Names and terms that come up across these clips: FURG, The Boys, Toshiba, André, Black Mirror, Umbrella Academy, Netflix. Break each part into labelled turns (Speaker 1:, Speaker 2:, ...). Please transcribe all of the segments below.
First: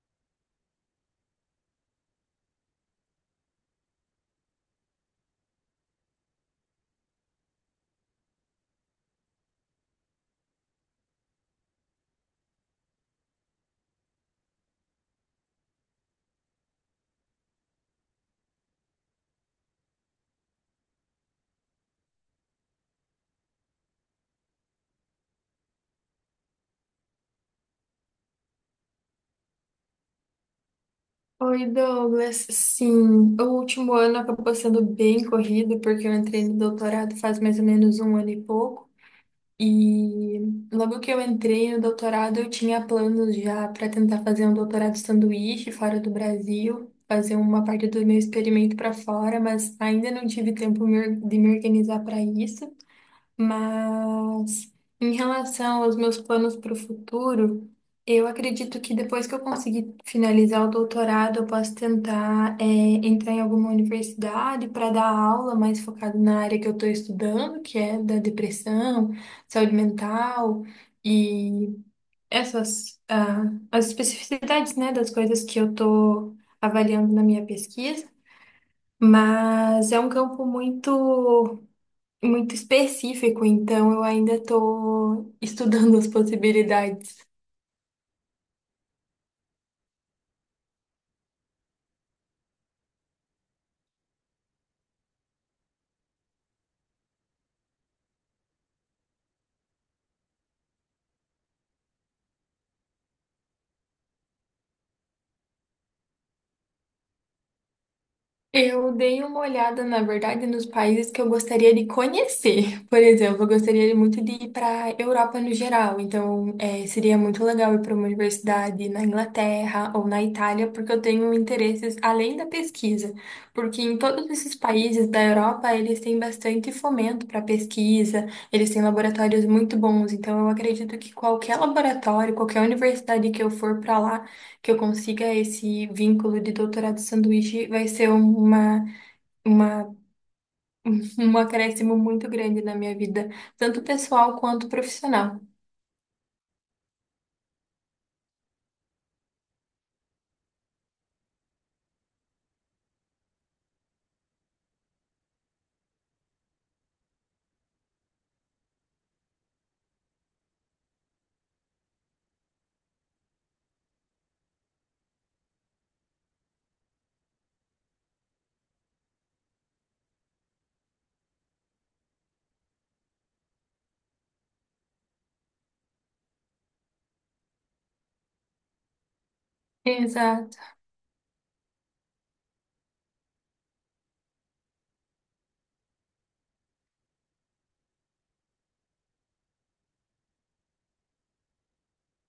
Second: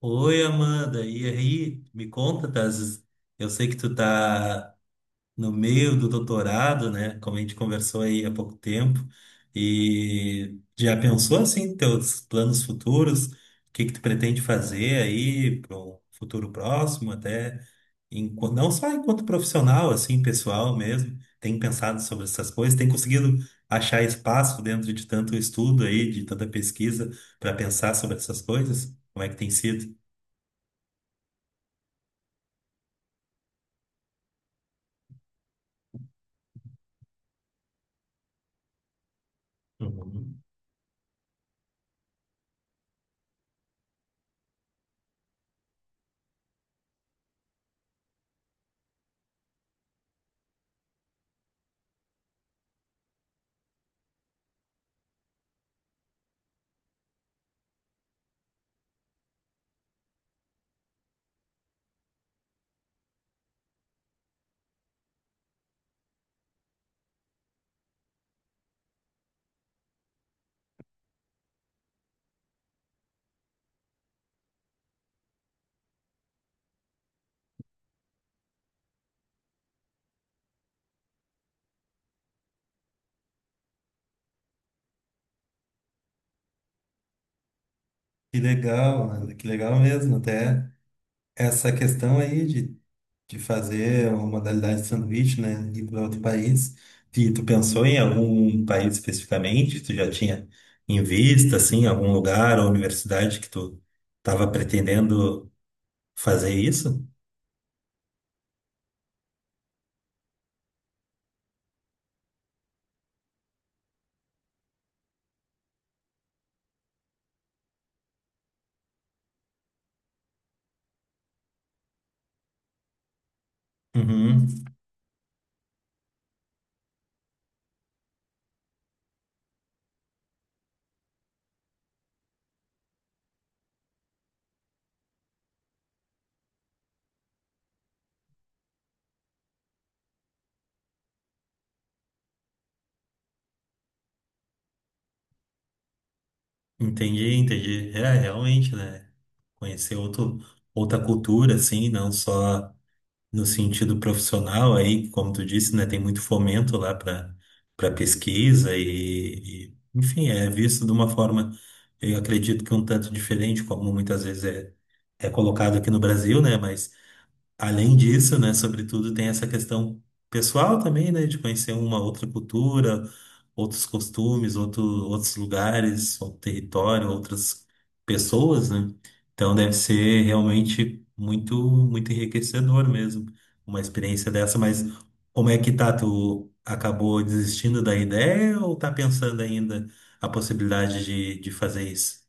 Speaker 1: Oi, Amanda, e aí? Me conta, tá? Eu sei que tu tá no meio do doutorado, né? Como a gente conversou aí há pouco tempo. E já pensou assim, teus planos futuros? O que que tu pretende fazer aí para um futuro próximo, até não só enquanto profissional, assim, pessoal mesmo. Tem pensado sobre essas coisas? Tem conseguido achar espaço dentro de tanto estudo aí, de tanta pesquisa, para pensar sobre essas coisas? Como é que tem sido?
Speaker 2: Oi, Douglas. Sim, o último ano acabou sendo bem corrido, porque eu entrei no doutorado faz mais ou menos um ano e pouco. E
Speaker 1: Uhum.
Speaker 2: logo que eu entrei no doutorado, eu tinha planos já para tentar fazer um doutorado sanduíche fora do Brasil, fazer uma parte do meu experimento para fora, mas ainda não tive tempo de me organizar para isso. Mas em relação aos meus planos para o futuro, eu acredito que depois que eu conseguir finalizar o doutorado, eu posso tentar, entrar em alguma universidade para dar aula mais focada na área que eu estou estudando, que é da depressão, saúde mental e essas, ah, as especificidades, né, das coisas que eu estou avaliando na minha pesquisa. Mas é um campo muito específico, então eu ainda estou estudando as possibilidades.
Speaker 1: Que legal, Ana, que legal mesmo. Até essa questão aí de fazer uma modalidade de sanduíche, né? Ir para outro país. E tu pensou em algum país especificamente? Tu já tinha em vista, assim, algum lugar ou universidade que tu estava pretendendo fazer isso?
Speaker 2: Eu dei uma olhada, na verdade, nos países que eu gostaria de conhecer. Por exemplo, eu gostaria muito de ir para Europa no geral. Então, seria muito legal ir para uma universidade na Inglaterra ou na Itália, porque eu tenho interesses além da pesquisa. Porque em todos esses
Speaker 1: Uhum.
Speaker 2: países da Europa, eles têm bastante fomento para pesquisa, eles têm laboratórios muito bons. Então, eu acredito que qualquer laboratório, qualquer universidade que eu for para lá, que eu consiga esse vínculo de doutorado sanduíche vai ser uma, um acréscimo muito grande na minha vida, tanto pessoal quanto profissional.
Speaker 1: Entendi, entendi. É, realmente, né? Conhecer outro, outra cultura, assim, não só no sentido profissional aí, como tu disse, né, tem muito fomento lá para pesquisa e enfim, é visto de uma forma, eu acredito que um tanto diferente, como muitas vezes é, é colocado aqui no Brasil, né, mas além disso, né, sobretudo tem essa questão pessoal também, né, de conhecer uma outra cultura, outros costumes, outro, outros lugares, outro território, outras pessoas, né? Então deve ser
Speaker 2: Exato.
Speaker 1: realmente muito, muito enriquecedor mesmo, uma experiência dessa. Mas como é que tá? Tu acabou desistindo da ideia ou tá pensando ainda a possibilidade de fazer isso?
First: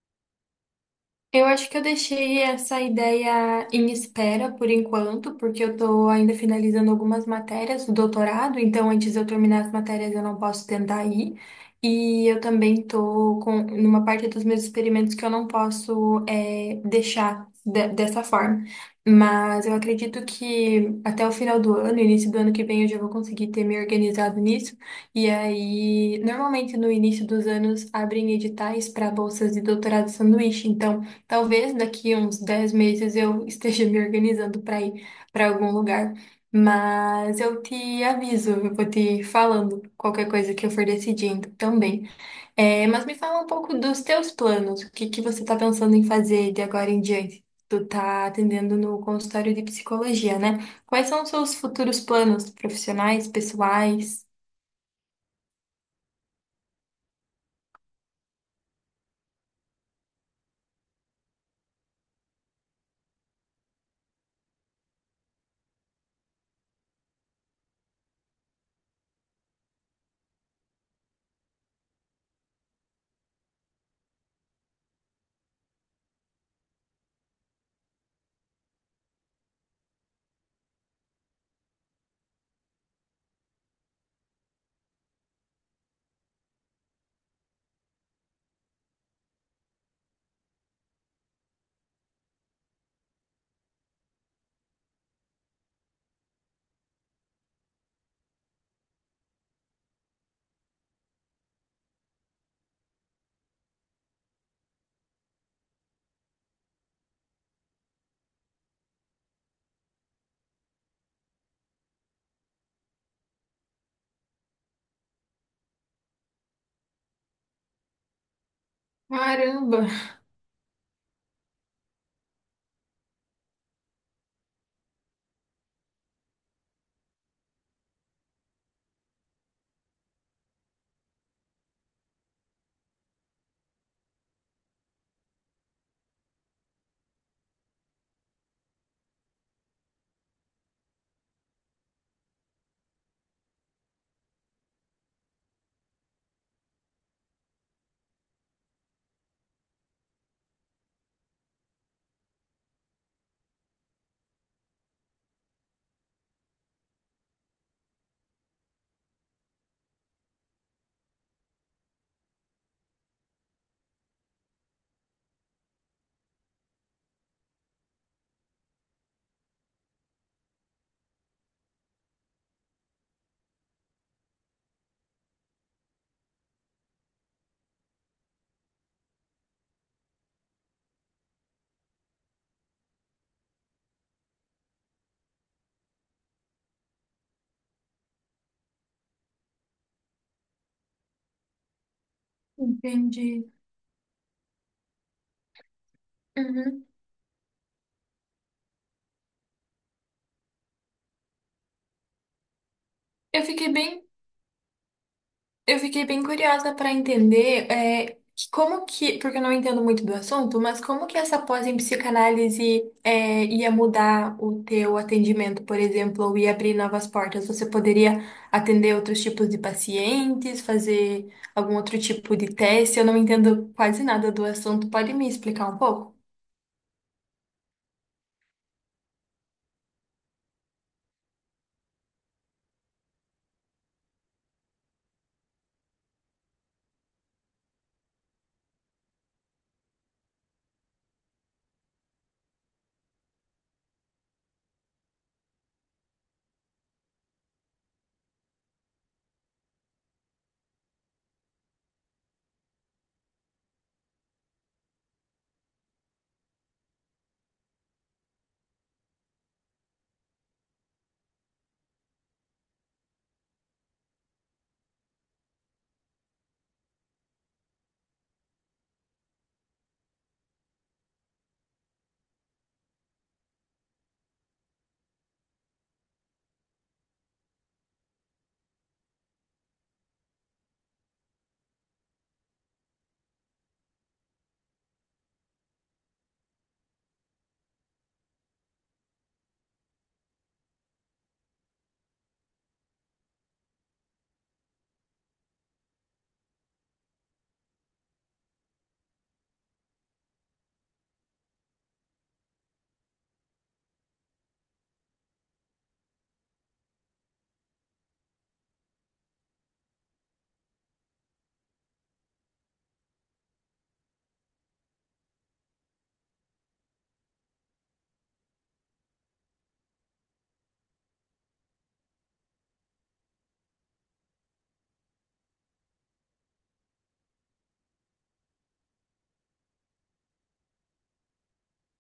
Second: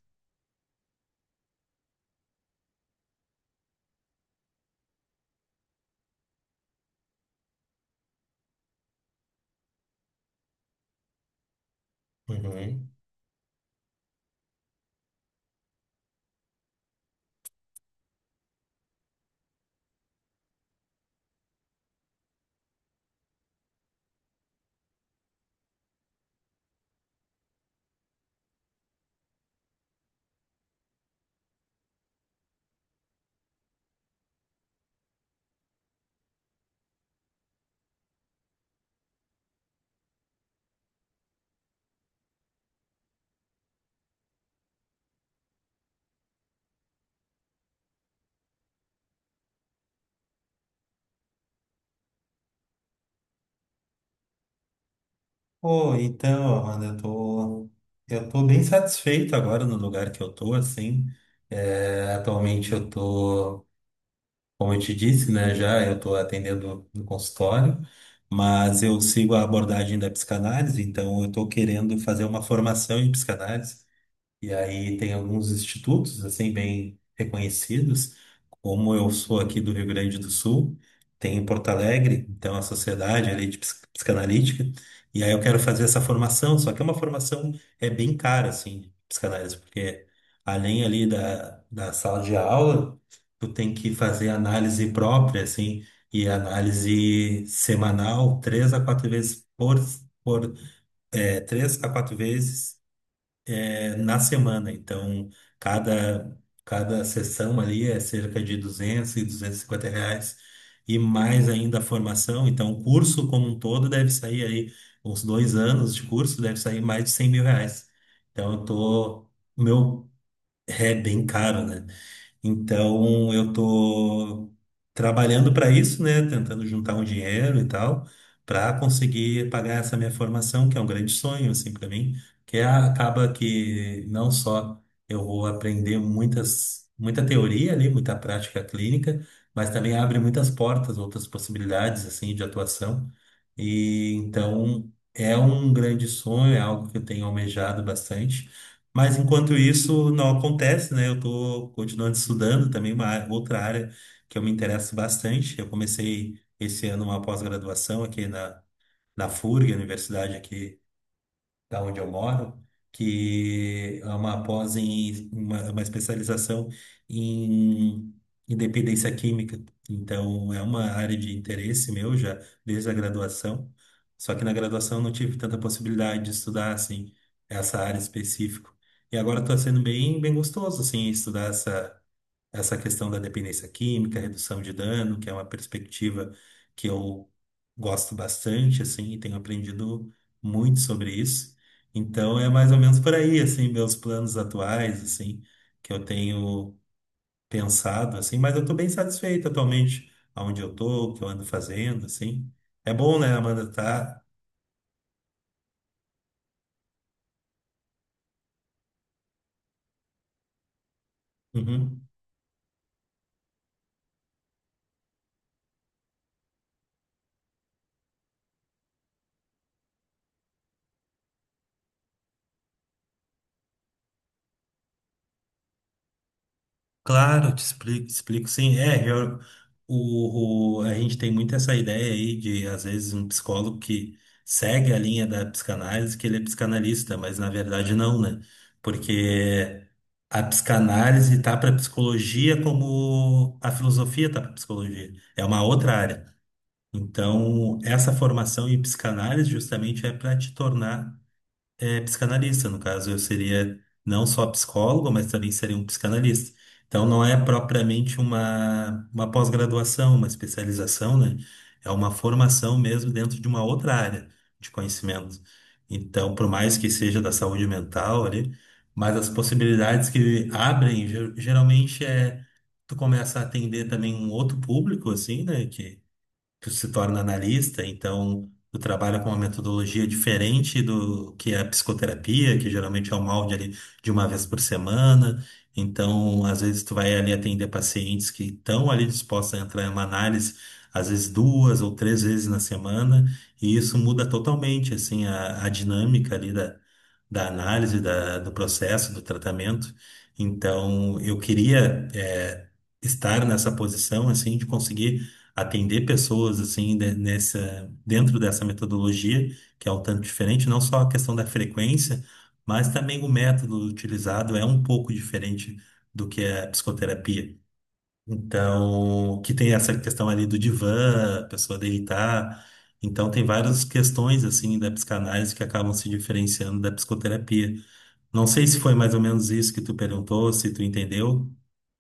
Speaker 2: Eu acho que eu deixei essa ideia em espera por enquanto, porque eu estou ainda finalizando algumas matérias do doutorado, então antes de eu terminar as matérias eu não posso tentar ir. E eu também
Speaker 1: Uhum.
Speaker 2: estou com numa parte dos meus experimentos que eu não posso deixar dessa forma. Mas eu acredito que até o final do ano, início do ano que vem, eu já vou conseguir ter me organizado nisso. E aí, normalmente no início dos anos abrem editais para bolsas de doutorado sanduíche. Então talvez daqui uns 10 meses eu esteja me organizando para ir para algum lugar, mas eu te aviso, eu vou te falando qualquer coisa que eu for decidindo também. É, mas me fala um pouco dos teus planos, o que que você está pensando em fazer de agora em diante? Tu tá atendendo no consultório de psicologia, né? Quais são os seus futuros planos profissionais, pessoais?
Speaker 1: Pô, então, Amanda, eu tô bem satisfeito agora no lugar que eu tô, assim. É, atualmente eu tô, como eu te disse, né, já eu tô atendendo no consultório, mas eu sigo a abordagem da psicanálise, então eu tô querendo fazer uma formação em psicanálise. E aí tem alguns institutos, assim, bem reconhecidos, como eu sou aqui do Rio Grande do Sul, tem em Porto Alegre, então a Sociedade ali de Psicanalítica, e aí eu quero fazer essa formação, só que é uma formação é bem cara, assim, de psicanálise, porque além ali da, da sala de aula, tu tem que fazer análise própria, assim, e análise semanal, por três a quatro vezes é, na semana. Então, cada, cada sessão ali é cerca de R$ 200 a R$ 250. E mais ainda a formação. Então, o curso como um todo deve sair aí, uns 2 anos de curso, deve sair mais de R$ 100.000. Então, eu tô. O
Speaker 2: Caramba,
Speaker 1: meu é bem caro, né? Então, eu tô trabalhando para isso, né? Tentando juntar um dinheiro e tal, para conseguir pagar essa minha formação, que é um grande sonho, assim, para mim, que é, acaba que não só eu vou aprender muita teoria ali, muita prática clínica, mas também abre muitas portas, outras possibilidades, assim, de atuação. E então, é um grande sonho, é algo que eu tenho almejado bastante. Mas enquanto isso não acontece, né? Eu tô continuando estudando também uma outra área que eu me interesso bastante. Eu comecei esse ano uma pós-graduação aqui na FURG, a universidade aqui da onde eu moro, que é uma pós em uma especialização em independência química. Então, é uma área de interesse meu já desde a graduação. Só que na graduação eu não tive tanta possibilidade de estudar assim essa área específica. E agora está sendo bem gostoso assim estudar essa questão da dependência química, redução de dano, que é uma perspectiva que eu gosto bastante, assim, e tenho aprendido muito sobre isso. Então é mais ou menos por aí,
Speaker 2: entendi.
Speaker 1: assim, meus planos atuais, assim, que eu tenho
Speaker 2: Uhum.
Speaker 1: pensado, assim, mas eu estou bem satisfeito atualmente aonde eu estou, o que eu ando fazendo, assim. É bom, né,
Speaker 2: Eu
Speaker 1: Amanda,
Speaker 2: fiquei bem
Speaker 1: tá?
Speaker 2: Eu fiquei bem curiosa para entender que como que, porque eu não entendo muito do assunto, mas como que essa pós em
Speaker 1: Uhum.
Speaker 2: psicanálise ia mudar o teu atendimento, por exemplo, ou ia abrir novas portas? Você poderia atender outros tipos de pacientes, fazer algum outro tipo de teste? Eu não entendo quase nada do assunto. Pode me explicar um pouco?
Speaker 1: Claro, te explico sim. O, a gente tem muito essa ideia aí de, às vezes, um psicólogo que segue a linha da psicanálise, que ele é psicanalista, mas na verdade não, né? Porque a psicanálise tá para psicologia como a filosofia tá para psicologia. É uma outra área. Então, essa formação em psicanálise justamente é para te tornar psicanalista, no caso, eu seria não só psicólogo, mas também seria um psicanalista. Então, não é propriamente uma pós-graduação, uma especialização, né? É uma formação mesmo dentro de uma outra área de conhecimento. Então, por mais que seja da saúde mental ali, mas as possibilidades que abrem, geralmente é tu começa a atender também um outro público, assim, né? Que tu se torna analista, então tu trabalha com uma metodologia diferente do que é a psicoterapia, que geralmente é um molde ali de uma vez por semana. Então, às vezes tu vai ali atender pacientes que estão ali dispostos a entrar em uma análise, às vezes duas ou três vezes na semana, e isso muda totalmente assim a dinâmica ali da análise do processo, do tratamento. Então, eu queria estar nessa posição, assim, de conseguir atender pessoas, assim, nessa, dentro dessa metodologia, que é um tanto diferente, não só a questão da frequência, mas também o método utilizado é um pouco diferente do que é a psicoterapia. Então, que tem essa questão ali do divã, a pessoa deitar. Então, tem várias questões, assim, da psicanálise que acabam se diferenciando da psicoterapia. Não sei se foi mais ou menos isso que tu perguntou, se tu entendeu.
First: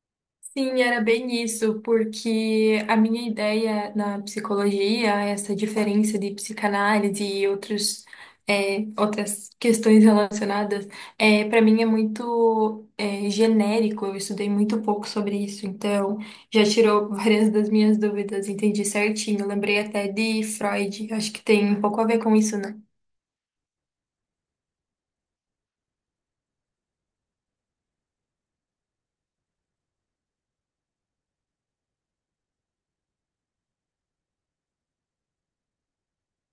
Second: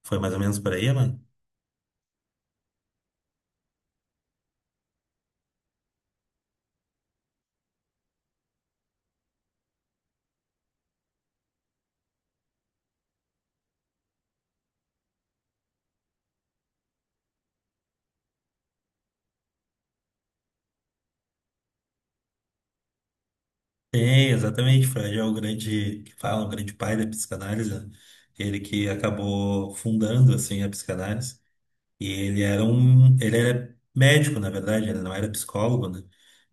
Speaker 1: Foi mais ou menos por
Speaker 2: Sim,
Speaker 1: aí,
Speaker 2: era
Speaker 1: mano?
Speaker 2: bem isso, porque a minha ideia na psicologia, essa diferença de psicanálise e outros, outras questões relacionadas, para mim é muito, genérico, eu estudei muito pouco sobre isso, então já tirou várias das minhas dúvidas, entendi certinho, lembrei até de Freud, acho que tem um pouco a ver com isso, né?
Speaker 1: Tem, exatamente. Freud é o grande, que fala, o grande pai da psicanálise, né? Ele que acabou fundando, assim, a psicanálise. E ele era um, ele era médico, na verdade, ele não era psicólogo, né?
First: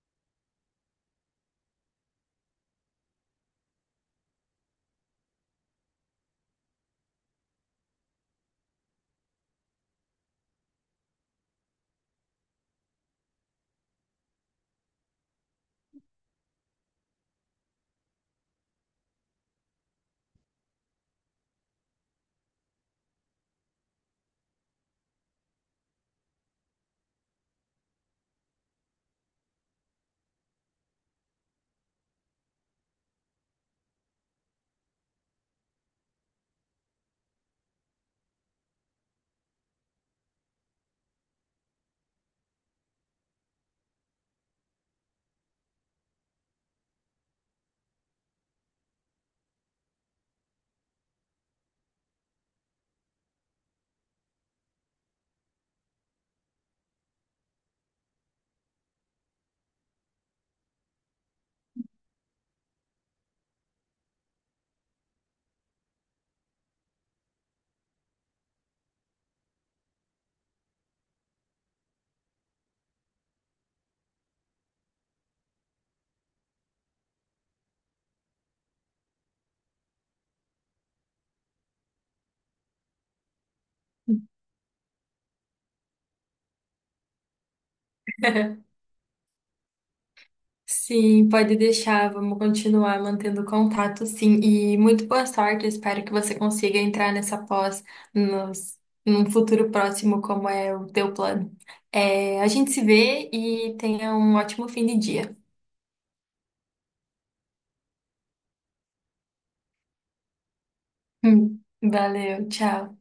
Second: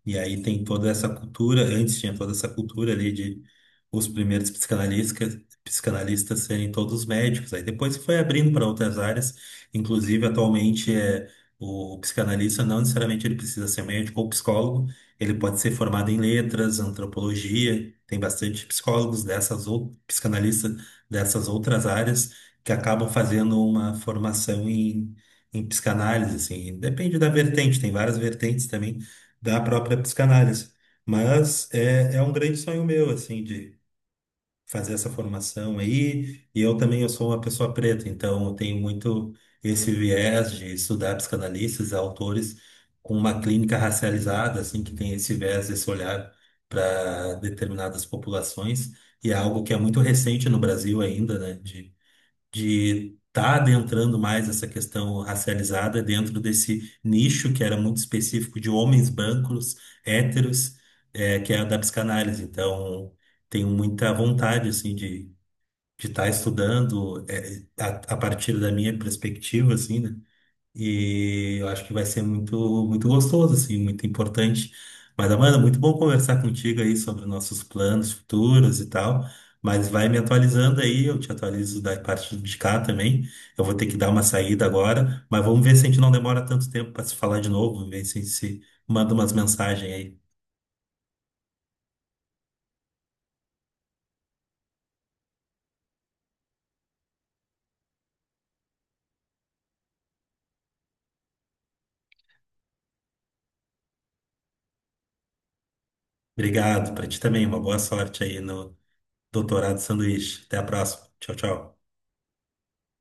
Speaker 1: E aí tem toda essa cultura, antes tinha toda essa cultura ali de os primeiros psicanalistas serem todos médicos. Aí depois foi abrindo para outras áreas, inclusive atualmente é o psicanalista não necessariamente ele precisa ser médico ou psicólogo, ele pode ser formado em letras, antropologia, tem bastante psicólogos dessas ou psicanalistas dessas outras áreas que acabam fazendo uma formação em psicanálise, assim, depende da vertente, tem várias vertentes também da própria psicanálise. É um grande sonho meu, assim, de fazer essa formação aí. E eu também eu sou uma pessoa preta, então eu tenho muito esse viés de estudar psicanalistas, autores com uma clínica racializada, assim, que tem esse viés, esse olhar para determinadas populações. E é algo que é muito recente no Brasil ainda, né? De estar adentrando mais essa questão racializada dentro desse nicho que era muito específico de homens brancos, héteros, que é a da psicanálise. Então, tenho muita vontade, assim, de estar estudando a partir da minha perspectiva, assim, né? E eu acho que vai ser muito, muito gostoso, assim, muito importante. Mas, Amanda, muito bom conversar contigo aí sobre nossos planos futuros e tal. Mas vai me atualizando aí, eu te atualizo da parte de cá também. Eu vou ter que dar uma saída agora, mas vamos ver se a gente não demora tanto tempo para se falar de novo, ver se a gente se manda umas mensagens aí.
Speaker 2: Sim, pode deixar. Vamos continuar mantendo contato, sim. E muito boa sorte. Eu Espero que você consiga entrar nessa nos, num futuro próximo, como é o teu plano. É, a gente se vê e tenha um ótimo fim de dia.
Speaker 1: Obrigado, para ti também, uma boa sorte aí no doutorado sanduíche. Até a próxima. Tchau, tchau.
Speaker 2: Valeu, tchau.